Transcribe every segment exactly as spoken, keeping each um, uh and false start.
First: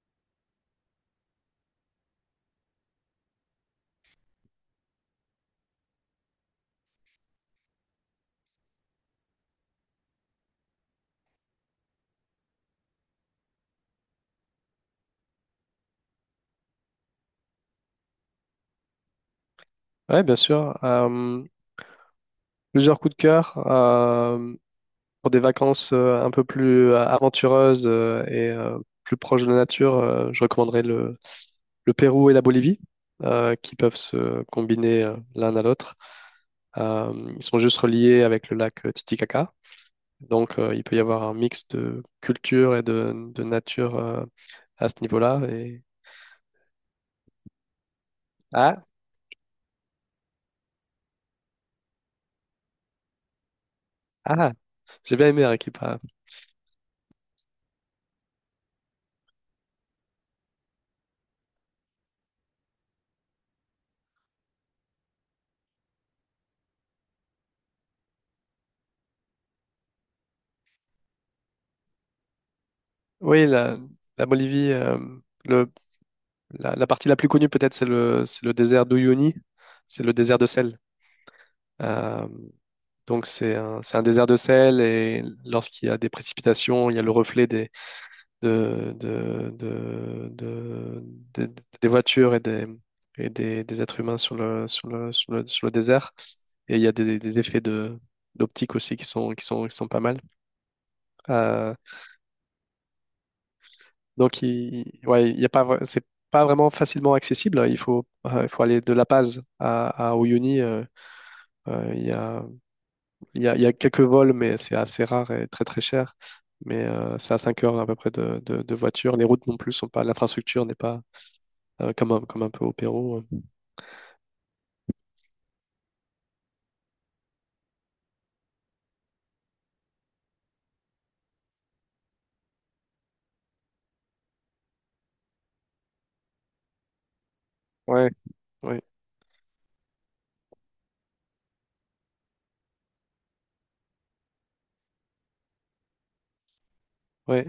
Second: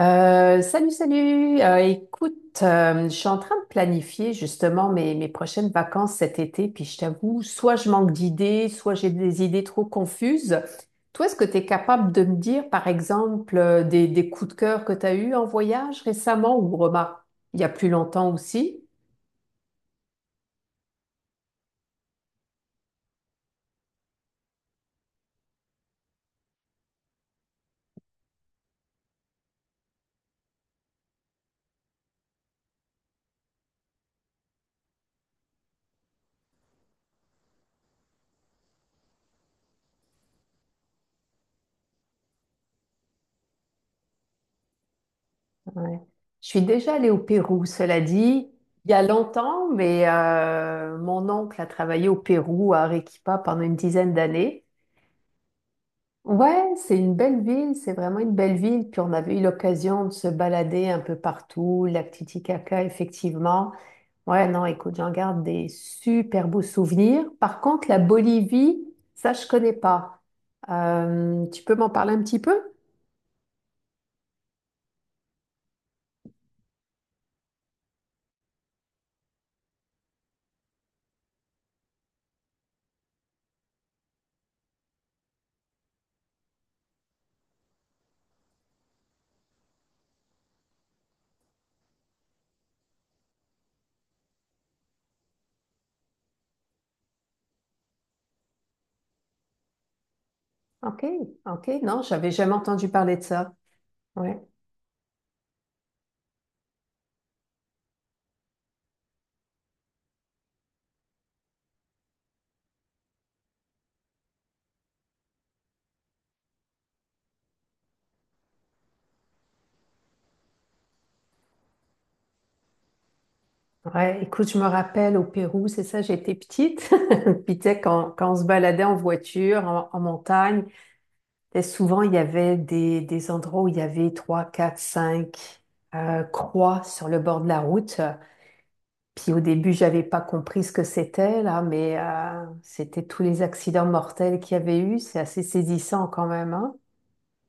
Euh, salut, salut. Euh, écoute, euh, je suis en train de planifier justement mes, mes prochaines vacances cet été, puis je t'avoue, soit je manque d'idées, soit j'ai des idées trop confuses. Toi, est-ce que tu es capable de me dire, par exemple, euh, des, des coups de cœur que tu as eus en voyage récemment ou remarque, il y a plus longtemps aussi? Ouais, bien sûr. Euh, plusieurs coups de cœur euh, pour des vacances euh, un peu plus euh, aventureuses euh, et euh, plus proches de la nature. Euh, je recommanderais le, le Pérou et la Bolivie, euh, qui peuvent se combiner euh, l'un à l'autre. Euh, Ils sont juste reliés avec le lac euh, Titicaca, donc euh, il peut y avoir un mix de culture et de, de nature euh, à ce niveau-là. Et... Ouais. Je suis déjà allée au Pérou, cela dit, Ah, il y a longtemps, mais euh, mon oncle a travaillé au Pérou, à Arequipa, pendant une dizaine ah, d'années. j'ai bien aimé Arequipa. Ouais, c'est une belle ville, c'est vraiment une belle ville. Puis on avait eu l'occasion de se balader un peu partout, lac Titicaca, effectivement. Ouais, non, écoute, j'en garde des super beaux souvenirs. Par contre, la Bolivie, ça, je connais pas. Euh, tu peux m'en parler un petit peu? Oui, la, la Bolivie. euh, le La, la partie la plus connue peut-être, c'est le, c'est le désert d'Uyuni, c'est le désert de sel. Euh, donc c'est un, c'est un désert de sel et lorsqu'il y a des précipitations, il y a le reflet des, de, de- de- de- de- des voitures et des, et des, des êtres humains sur le, sur le, sur le, sur le désert. Et il y a des, des effets de, d'optique aussi qui sont, qui sont, qui sont pas mal. Ok, ok, Euh, non, j'avais jamais entendu parler de ça. Ouais, donc il, ouais, il y a pas, vra- c'est pas vraiment facilement accessible. Il faut, euh, il faut aller de La Paz à, à Uyuni. euh, Euh, Il y a, il y a, il y a quelques vols, mais c'est assez rare et très très cher. Mais euh, c'est à cinq heures à peu près de, de, de voiture. Les routes non plus sont pas, l'infrastructure n'est pas euh, comme un, comme un peu au Pérou. ouais, écoute, je me rappelle au Pérou, c'est ça, j'étais petite. Puis tu sais, quand, quand on se baladait en voiture, en, en montagne. Et souvent, il y avait des, des endroits où il y avait trois, quatre, cinq euh, croix sur le bord de la route. Ouais, ouais, Puis au début, j'avais pas compris ce que c'était là, mais euh, c'était tous les accidents mortels qu'il y avait eu. C'est assez saisissant quand même, hein. ouais.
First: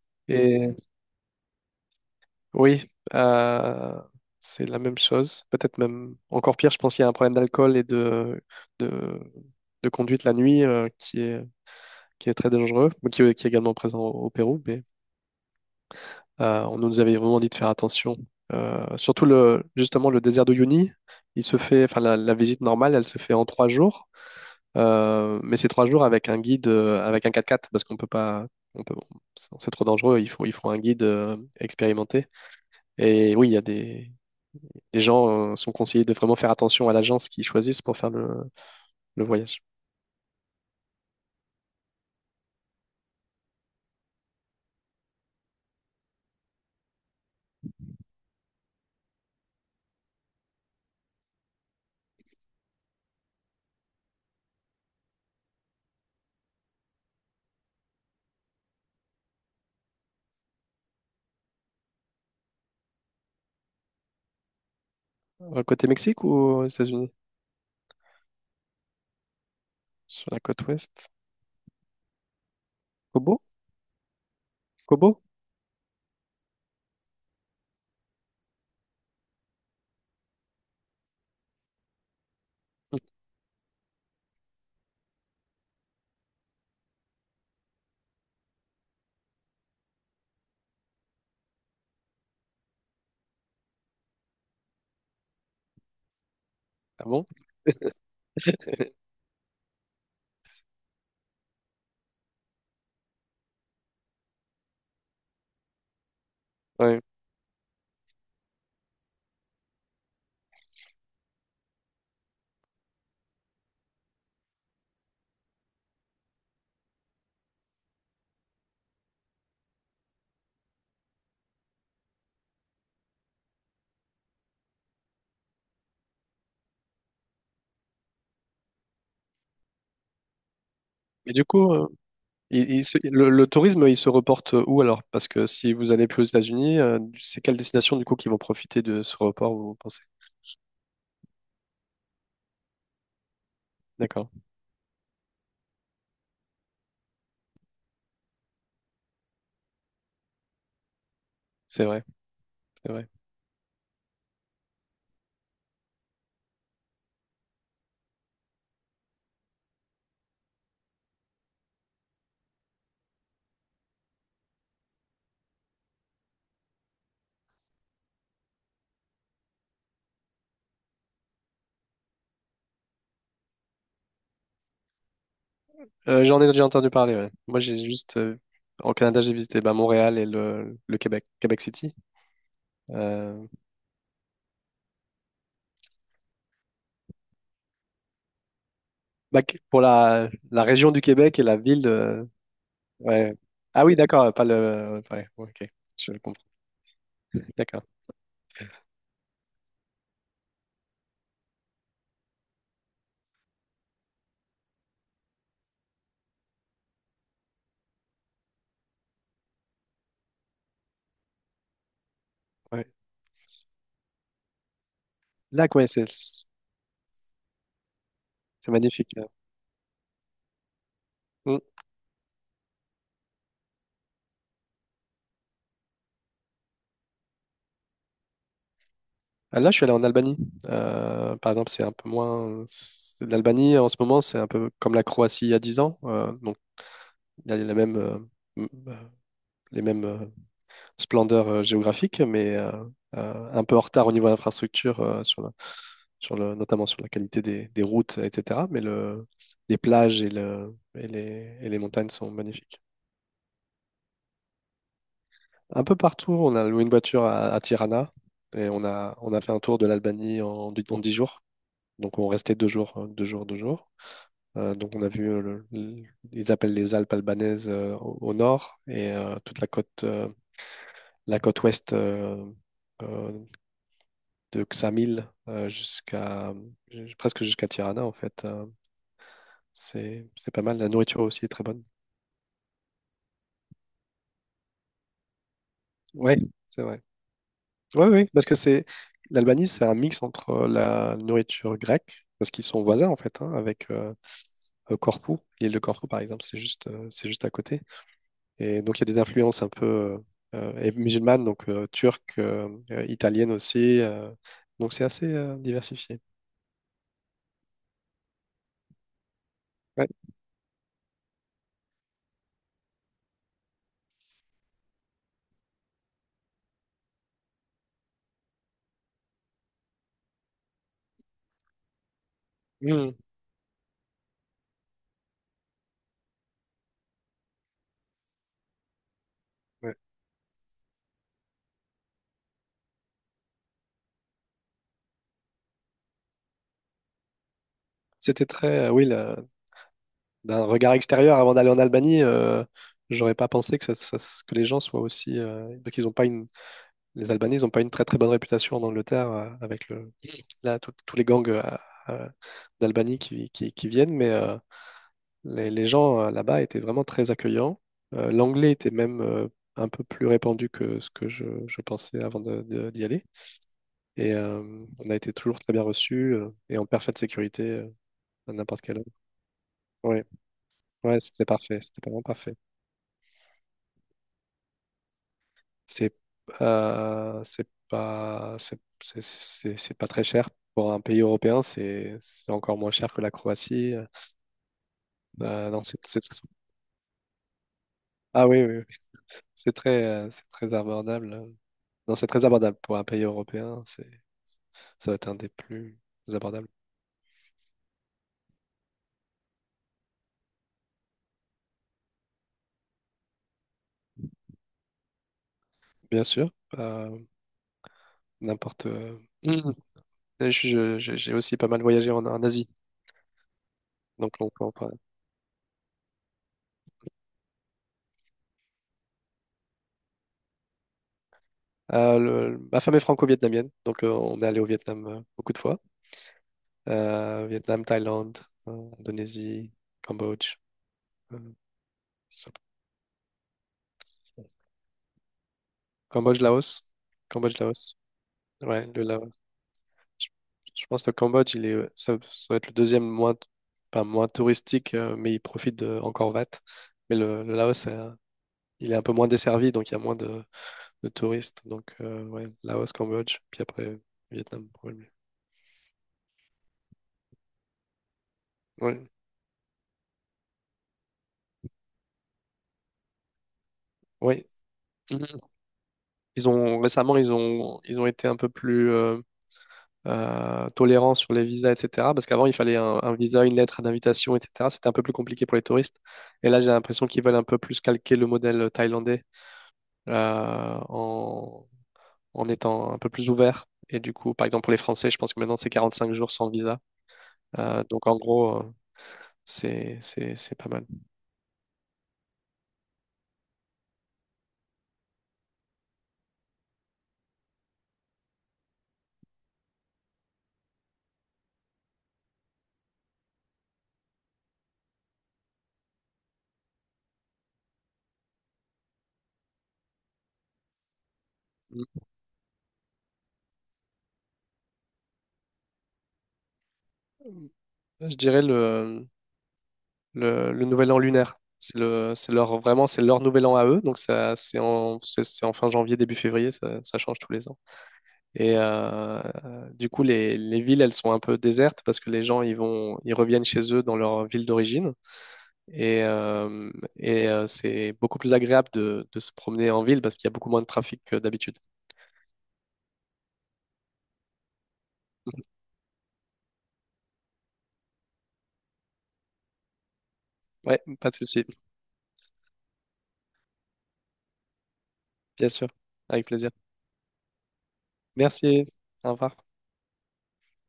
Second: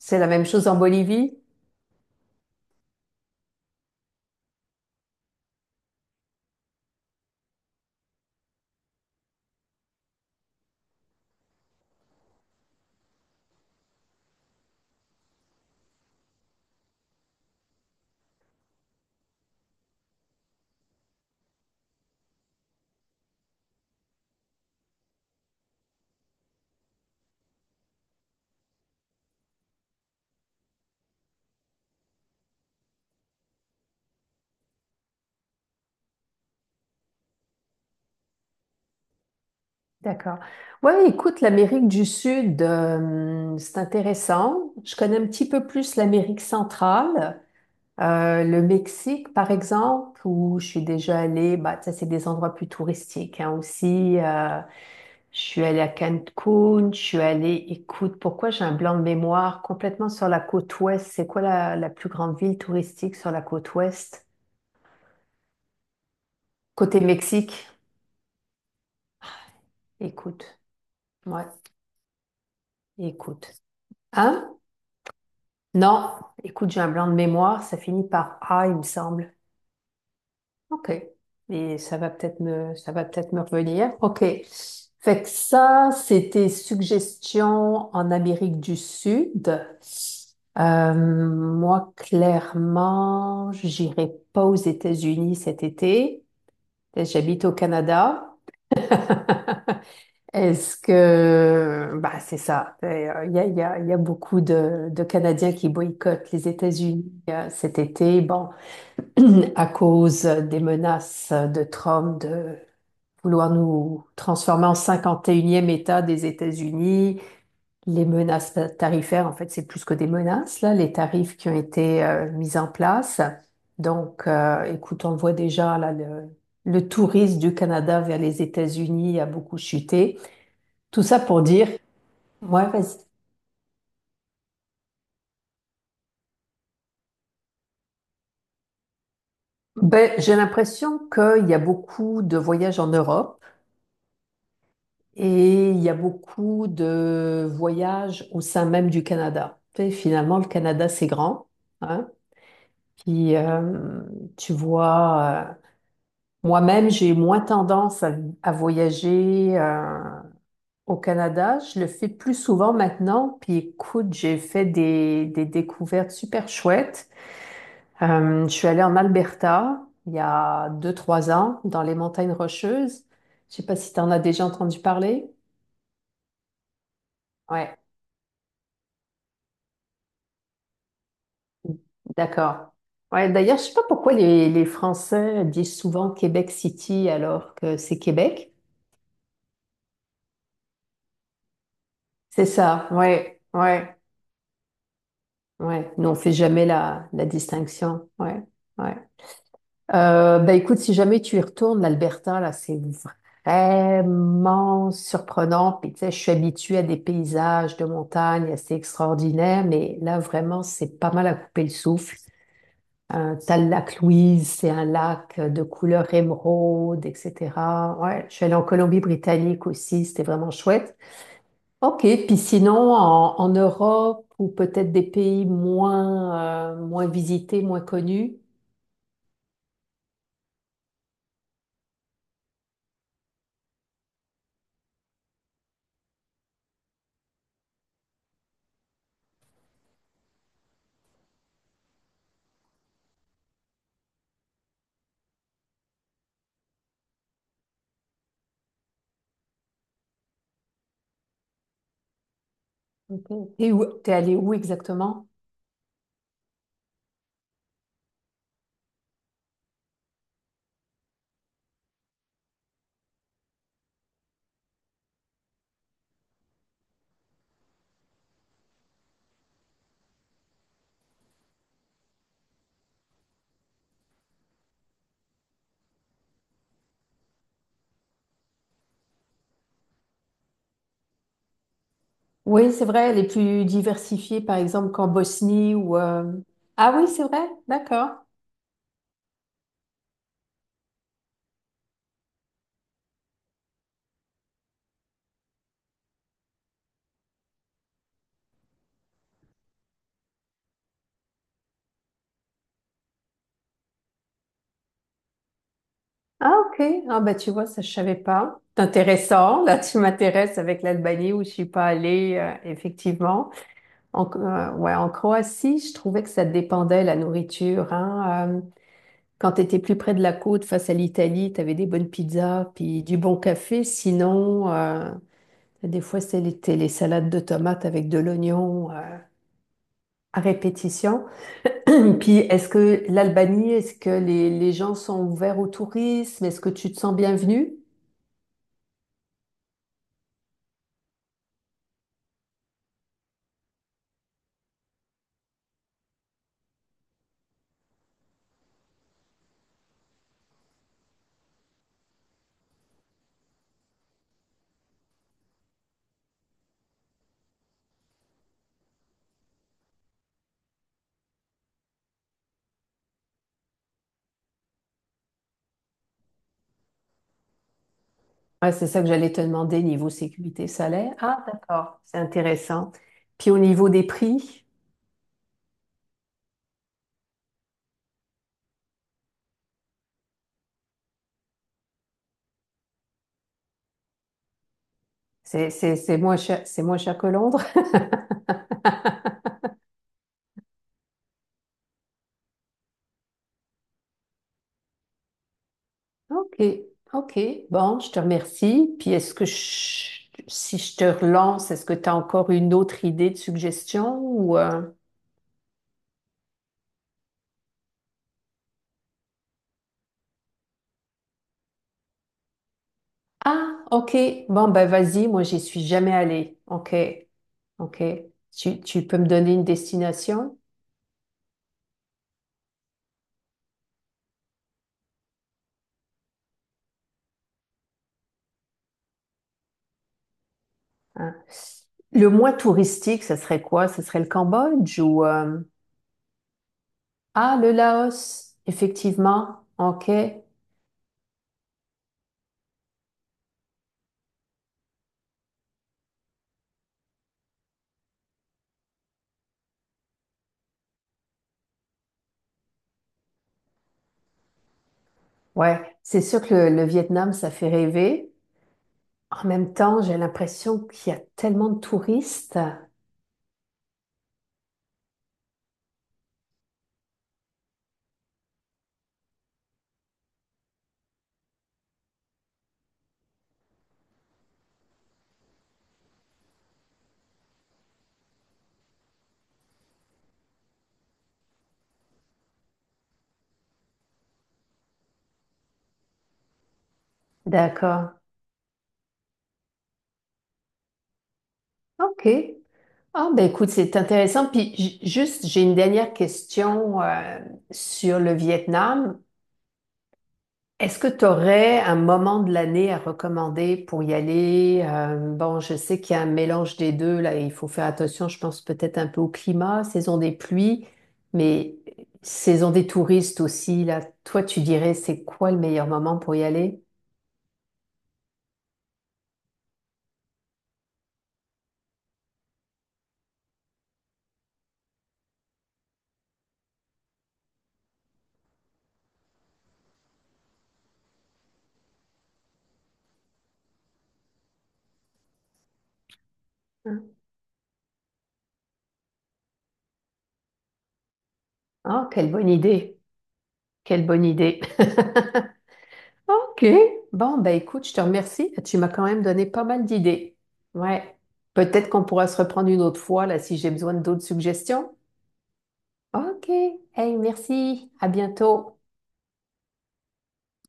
C'est la même chose en Et Bolivie. oui, euh, c'est la même chose. Peut-être même encore pire, je pense qu'il y a un problème d'alcool et de, de, de conduite la nuit euh, qui est, qui est très dangereux, mais qui, est qui est également présent au, au Pérou. Mais Euh, on nous avait vraiment dit de faire attention. Euh, surtout le, justement le désert de Uyuni, il se fait, enfin la, la visite normale, elle se fait en trois jours. Euh, mais c'est trois jours avec un guide, euh, avec un quatre-quatre parce qu'on peut pas, on peut, c'est trop dangereux. Il faut, il faut un guide euh, expérimenté. Et oui, il y a des, les gens euh, sont conseillés de vraiment faire attention à l'agence qu'ils choisissent pour faire le, le voyage. D'accord. Ouais, écoute, l'Amérique du Sud, euh, c'est intéressant. Je connais un petit peu plus l'Amérique centrale. Euh, le Mexique, par exemple, où je suis déjà allée, bah, ça, c'est des endroits plus touristiques, hein, aussi. Euh, je suis allée à Cancun, je suis allée, écoute, pourquoi j'ai un blanc de mémoire complètement sur la côte ouest? C'est quoi la, la plus grande ville touristique sur la côte ouest? Euh, Côté Mexique ou aux Côté États-Unis? Mexique, Sur la écoute, côte ouest? ouais, Cobo? écoute. Hein? Cobo? Non, écoute, j'ai un blanc de mémoire, ça finit par A, il me semble. Ok. Et ça va peut-être me, ça va peut-être me revenir. Ok. Fait que ça, c'était suggestions en Amérique du Sud. Euh, moi, clairement, j'irai pas aux États-Unis cet été. Ah bon? J'habite au Canada. Est-ce que, bah, c'est ça. Euh, Il y a, il y a, il y a beaucoup de, de Canadiens qui boycottent les Ouais. États-Unis euh, cet été. Bon, à cause des menaces de Trump de vouloir nous transformer en cinquante et unième État des États-Unis, les menaces tarifaires, en fait, c'est plus que des menaces, là, les tarifs qui ont été euh, mis en place. Donc, euh, écoute, on le voit déjà, là, le, le tourisme du Canada vers les États-Unis a beaucoup chuté. Tout ça Et pour du dire, coup. euh, ouais, Il- il vas-y. se- le, le tourisme, il se reporte où alors? Parce que si vous allez plus aux États-Unis, euh, c'est quelle destination du coup qui vont profiter de ce report, vous pensez? Ben, j'ai l'impression qu'il y a beaucoup de voyages en Europe D'accord, et il y a beaucoup de voyages au sein même du Canada. Tu sais, finalement, le Canada, c'est grand, c'est vrai, hein. c'est vrai. Puis, euh, tu vois, euh, moi-même, j'ai moins tendance à, à voyager euh, au Canada. Je le fais plus souvent maintenant. Puis, écoute, j'ai fait des, des découvertes super chouettes. Euh, je suis allée en Alberta il y a deux, trois ans, dans les montagnes Rocheuses. Je sais pas si tu en as déjà entendu parler. Euh, j'en ai déjà entendu parler, ouais. Moi, Ouais, j'ai juste, euh, au Canada, j'ai visité bah, Montréal et le, le Québec, Québec City. d'accord. Ouais, Euh, d'ailleurs, je sais pas pourquoi les, les Français disent souvent Québec City alors que c'est Québec. bah, qu- pour la, la région du Québec et la ville, euh, C'est ça, ouais. ouais, Ah ouais, oui, d'accord, pas le, ouais, ok, ouais. Nous, je on fait comprends. jamais la, la D'accord, distinction, ouais, ouais. Euh, bah écoute, si jamais tu y retournes, l'Alberta, là, c'est vraiment surprenant. Puis tu sais, je suis habituée à des paysages de montagne assez extraordinaires, mais là, vraiment, c'est pas mal à couper le souffle. ouais. Euh, t'as le lac Louise, c'est un lac de Lac, ouais, c'est couleur c'est émeraude, et cétéra. Ouais, je suis allée en magnifique. Là. Colombie-Britannique aussi, c'était vraiment chouette. Hmm. Ok, puis sinon, en, en Europe ou peut-être des pays moins, euh, moins visités, moins connus. Ah, là, je suis allé en Albanie. Euh, par exemple, c'est un peu moins. C'est- L'Albanie, en ce moment, c'est un peu comme la Croatie il y a dix ans. Euh, donc, il y a les mêmes, euh, m- euh, les mêmes euh, splendeurs euh, géographiques, mais euh, euh, un peu en retard au niveau infrastructure, euh, sur la- sur le, notamment sur la qualité des, des routes, et cetera. Mais le, les plages et, le, et, les, et les montagnes sont magnifiques. Mhm. Et où, t'es allé où exactement? Un peu partout, on a loué une voiture à, à Tirana et on a, on a fait un tour de l'Albanie en, en dix jours. Donc, on restait deux jours, euh, deux jours, deux jours. Euh, donc on a vu, euh, le- le- ils appellent les Alpes albanaises euh, au, au nord et euh, toute la côte, euh, la côte ouest euh, euh, de Ksamil euh, jusqu'à ju- presque jusqu'à Tirana en fait. Euh, c'est c'est pas mal. La nourriture aussi est très bonne. Oui, c'est vrai, les plus diversifiés, par exemple, qu'en Bosnie ou euh, Ouais, c'est Ah vrai. oui, c'est vrai, Ouais, d'accord. oui, parce que c'est l'Albanie, c'est un mix entre euh, la nourriture grecque parce qu'ils sont voisins en fait hein, avec euh, euh, Corfou, l'île de Corfou par exemple, c'est juste euh, c'est juste à côté. Et donc, il y a des influences un peu euh, musulmanes, donc euh, turques, euh, euh, italiennes aussi. Euh, donc, c'est assez euh, diversifié. Ah ok, ah bah tu vois, ça je savais pas. C'est intéressant, là tu Ouais. m'intéresses avec l'Albanie où je suis pas allée, euh, effectivement. En, euh, ouais, en Croatie, je trouvais que ça dépendait la nourriture, hein. euh, Quand tu étais plus près de la côte, face à l'Italie, tu avais des bonnes pizzas, puis Mmh. du bon café. Sinon, euh, des fois, c'était les salades de tomates avec de l'oignon euh, Ouais. à répétition. Puis, est-ce que l'Albanie, est-ce que les, les gens sont ouverts au tourisme? Est-ce que tu te sens bienvenue? C'était très, euh, oui, la- d'un regard extérieur avant d'aller en Albanie, euh, j'aurais pas pensé que, ça- ça- que les gens soient aussi. Euh, parce qu'ils ont pas une, les Albanais, ils n'ont pas une très très bonne réputation en Angleterre euh, avec le, là, tout- tous les gangs euh, euh, d'Albanie qui, qui, qui viennent, mais. Euh, Les, les gens euh, là-bas étaient vraiment très accueillants. Euh, l'anglais était même euh, un peu plus répandu que ce que je, je pensais avant de- de- d'y aller. Et euh, on a été toujours très bien reçus euh, et en parfaite sécurité euh, à Ouais, n'importe c'est quelle ça que heure. j'allais te demander, niveau Ouais, sécurité salaire. ouais, Ah, c'était parfait. d'accord, C'était c'est vraiment parfait. intéressant. Puis au niveau des prix, C'est euh, c'est pas c'est c'est- c'est- C'est pas très cher. Pour un pays européen, c'est c'est encore moins cher que la Croatie. c'est Euh, non, c'est- c'est, c'est c'est- moins cher, c'est moins cher que Londres. Ah oui, oui, oui. C'est très, euh, c'est très abordable. Non, c'est très abordable pour un pays européen. C'est Ça va être un des plus OK. abordables. OK. Bon, je te remercie. Puis est-ce que je- si je te relance, est-ce que tu as encore une autre idée de suggestion ou euh, Bien sûr, euh, n'importe. euh, Mhm. je- je- J'ai aussi pas mal voyagé en, en Asie, Ah, OK. donc on peut Bon, en ben parler. vas-y, moi j'y suis jamais allée. OK. OK. Tu, tu peux me donner une destination? Euh, le- ma femme est franco-vietnamienne, donc euh, on est allé au Vietnam euh, beaucoup de fois. Euh, Vietnam, Thaïlande, euh, Indonésie, Cambodge, Hein. euh, Le ça- moins touristique, ça serait quoi? Ce serait le Cambodge ou euh, Cambodge, Laos, Ah, Cambodge, le Laos. Laos, Ouais, le Laos. effectivement. OK. Je, je pense que le Cambodge, il est, euh, ça, ça va être le deuxième moins, enfin, moins touristique, euh, mais il profite de Angkor Wat. Mais le, le Laos, il est un peu moins desservi, donc il y a moins de, de touristes. Donc, euh, ouais, Laos, Cambodge, puis après Vietnam, probablement. Ouais, c'est sûr que le, le Vietnam, ça fait rêver. Ouais, En même temps, j'ai l'impression qu'il y a tellement de touristes. ouais. Ils ont récemment, ils ont, ils ont été un peu plus euh, euh, tolérants sur les visas, et cetera. Parce qu'avant, il fallait un, un visa, une lettre d'invitation, et cetera. C'était un peu plus compliqué pour les touristes. Et là, j'ai l'impression qu'ils veulent un peu plus calquer le modèle thaïlandais euh, en, en étant un peu plus ouvert. Et du coup, par exemple, pour les Français, je pense que maintenant, c'est quarante-cinq jours sans visa. Euh, donc, D'accord. en gros, euh, c'est, c'est, c'est pas mal. OK. Ah, ben écoute, c'est intéressant. Puis ju- juste, j'ai une dernière question euh, sur le Vietnam. Est-ce que tu aurais un moment de l'année à recommander pour y aller? Euh, bon, je sais qu'il y a un mélange des deux, là, il faut faire attention, je pense peut-être un peu au climat, saison des pluies, mais saison des touristes aussi, là. Toi, tu dirais, c'est quoi le meilleur moment pour y aller? Je dirais le, le, le nouvel an lunaire. C'est le, c'est leur, vraiment, c'est leur nouvel an à eux. Donc, ça, c'est en, c'est c'est en fin janvier, début février, ça, ça change tous les ans. Et euh, du coup, les, les villes, elles sont un peu désertes parce que les gens, ils vont, ils reviennent chez eux dans leur ville d'origine. Et, euh, et euh, c'est beaucoup plus agréable de, de se promener en ville parce qu'il y a beaucoup moins de trafic que d'habitude. Ah, quelle bonne idée! Quelle bonne idée. OK. Bon, ben écoute, je te remercie. Tu m'as quand même donné pas mal d'idées. Ouais, pas de Ouais. souci, Peut-être qu'on pourra se reprendre une autre fois là si j'ai besoin d'autres suggestions. bien sûr. Avec OK. plaisir. Hey, merci. À Merci. bientôt. Au revoir.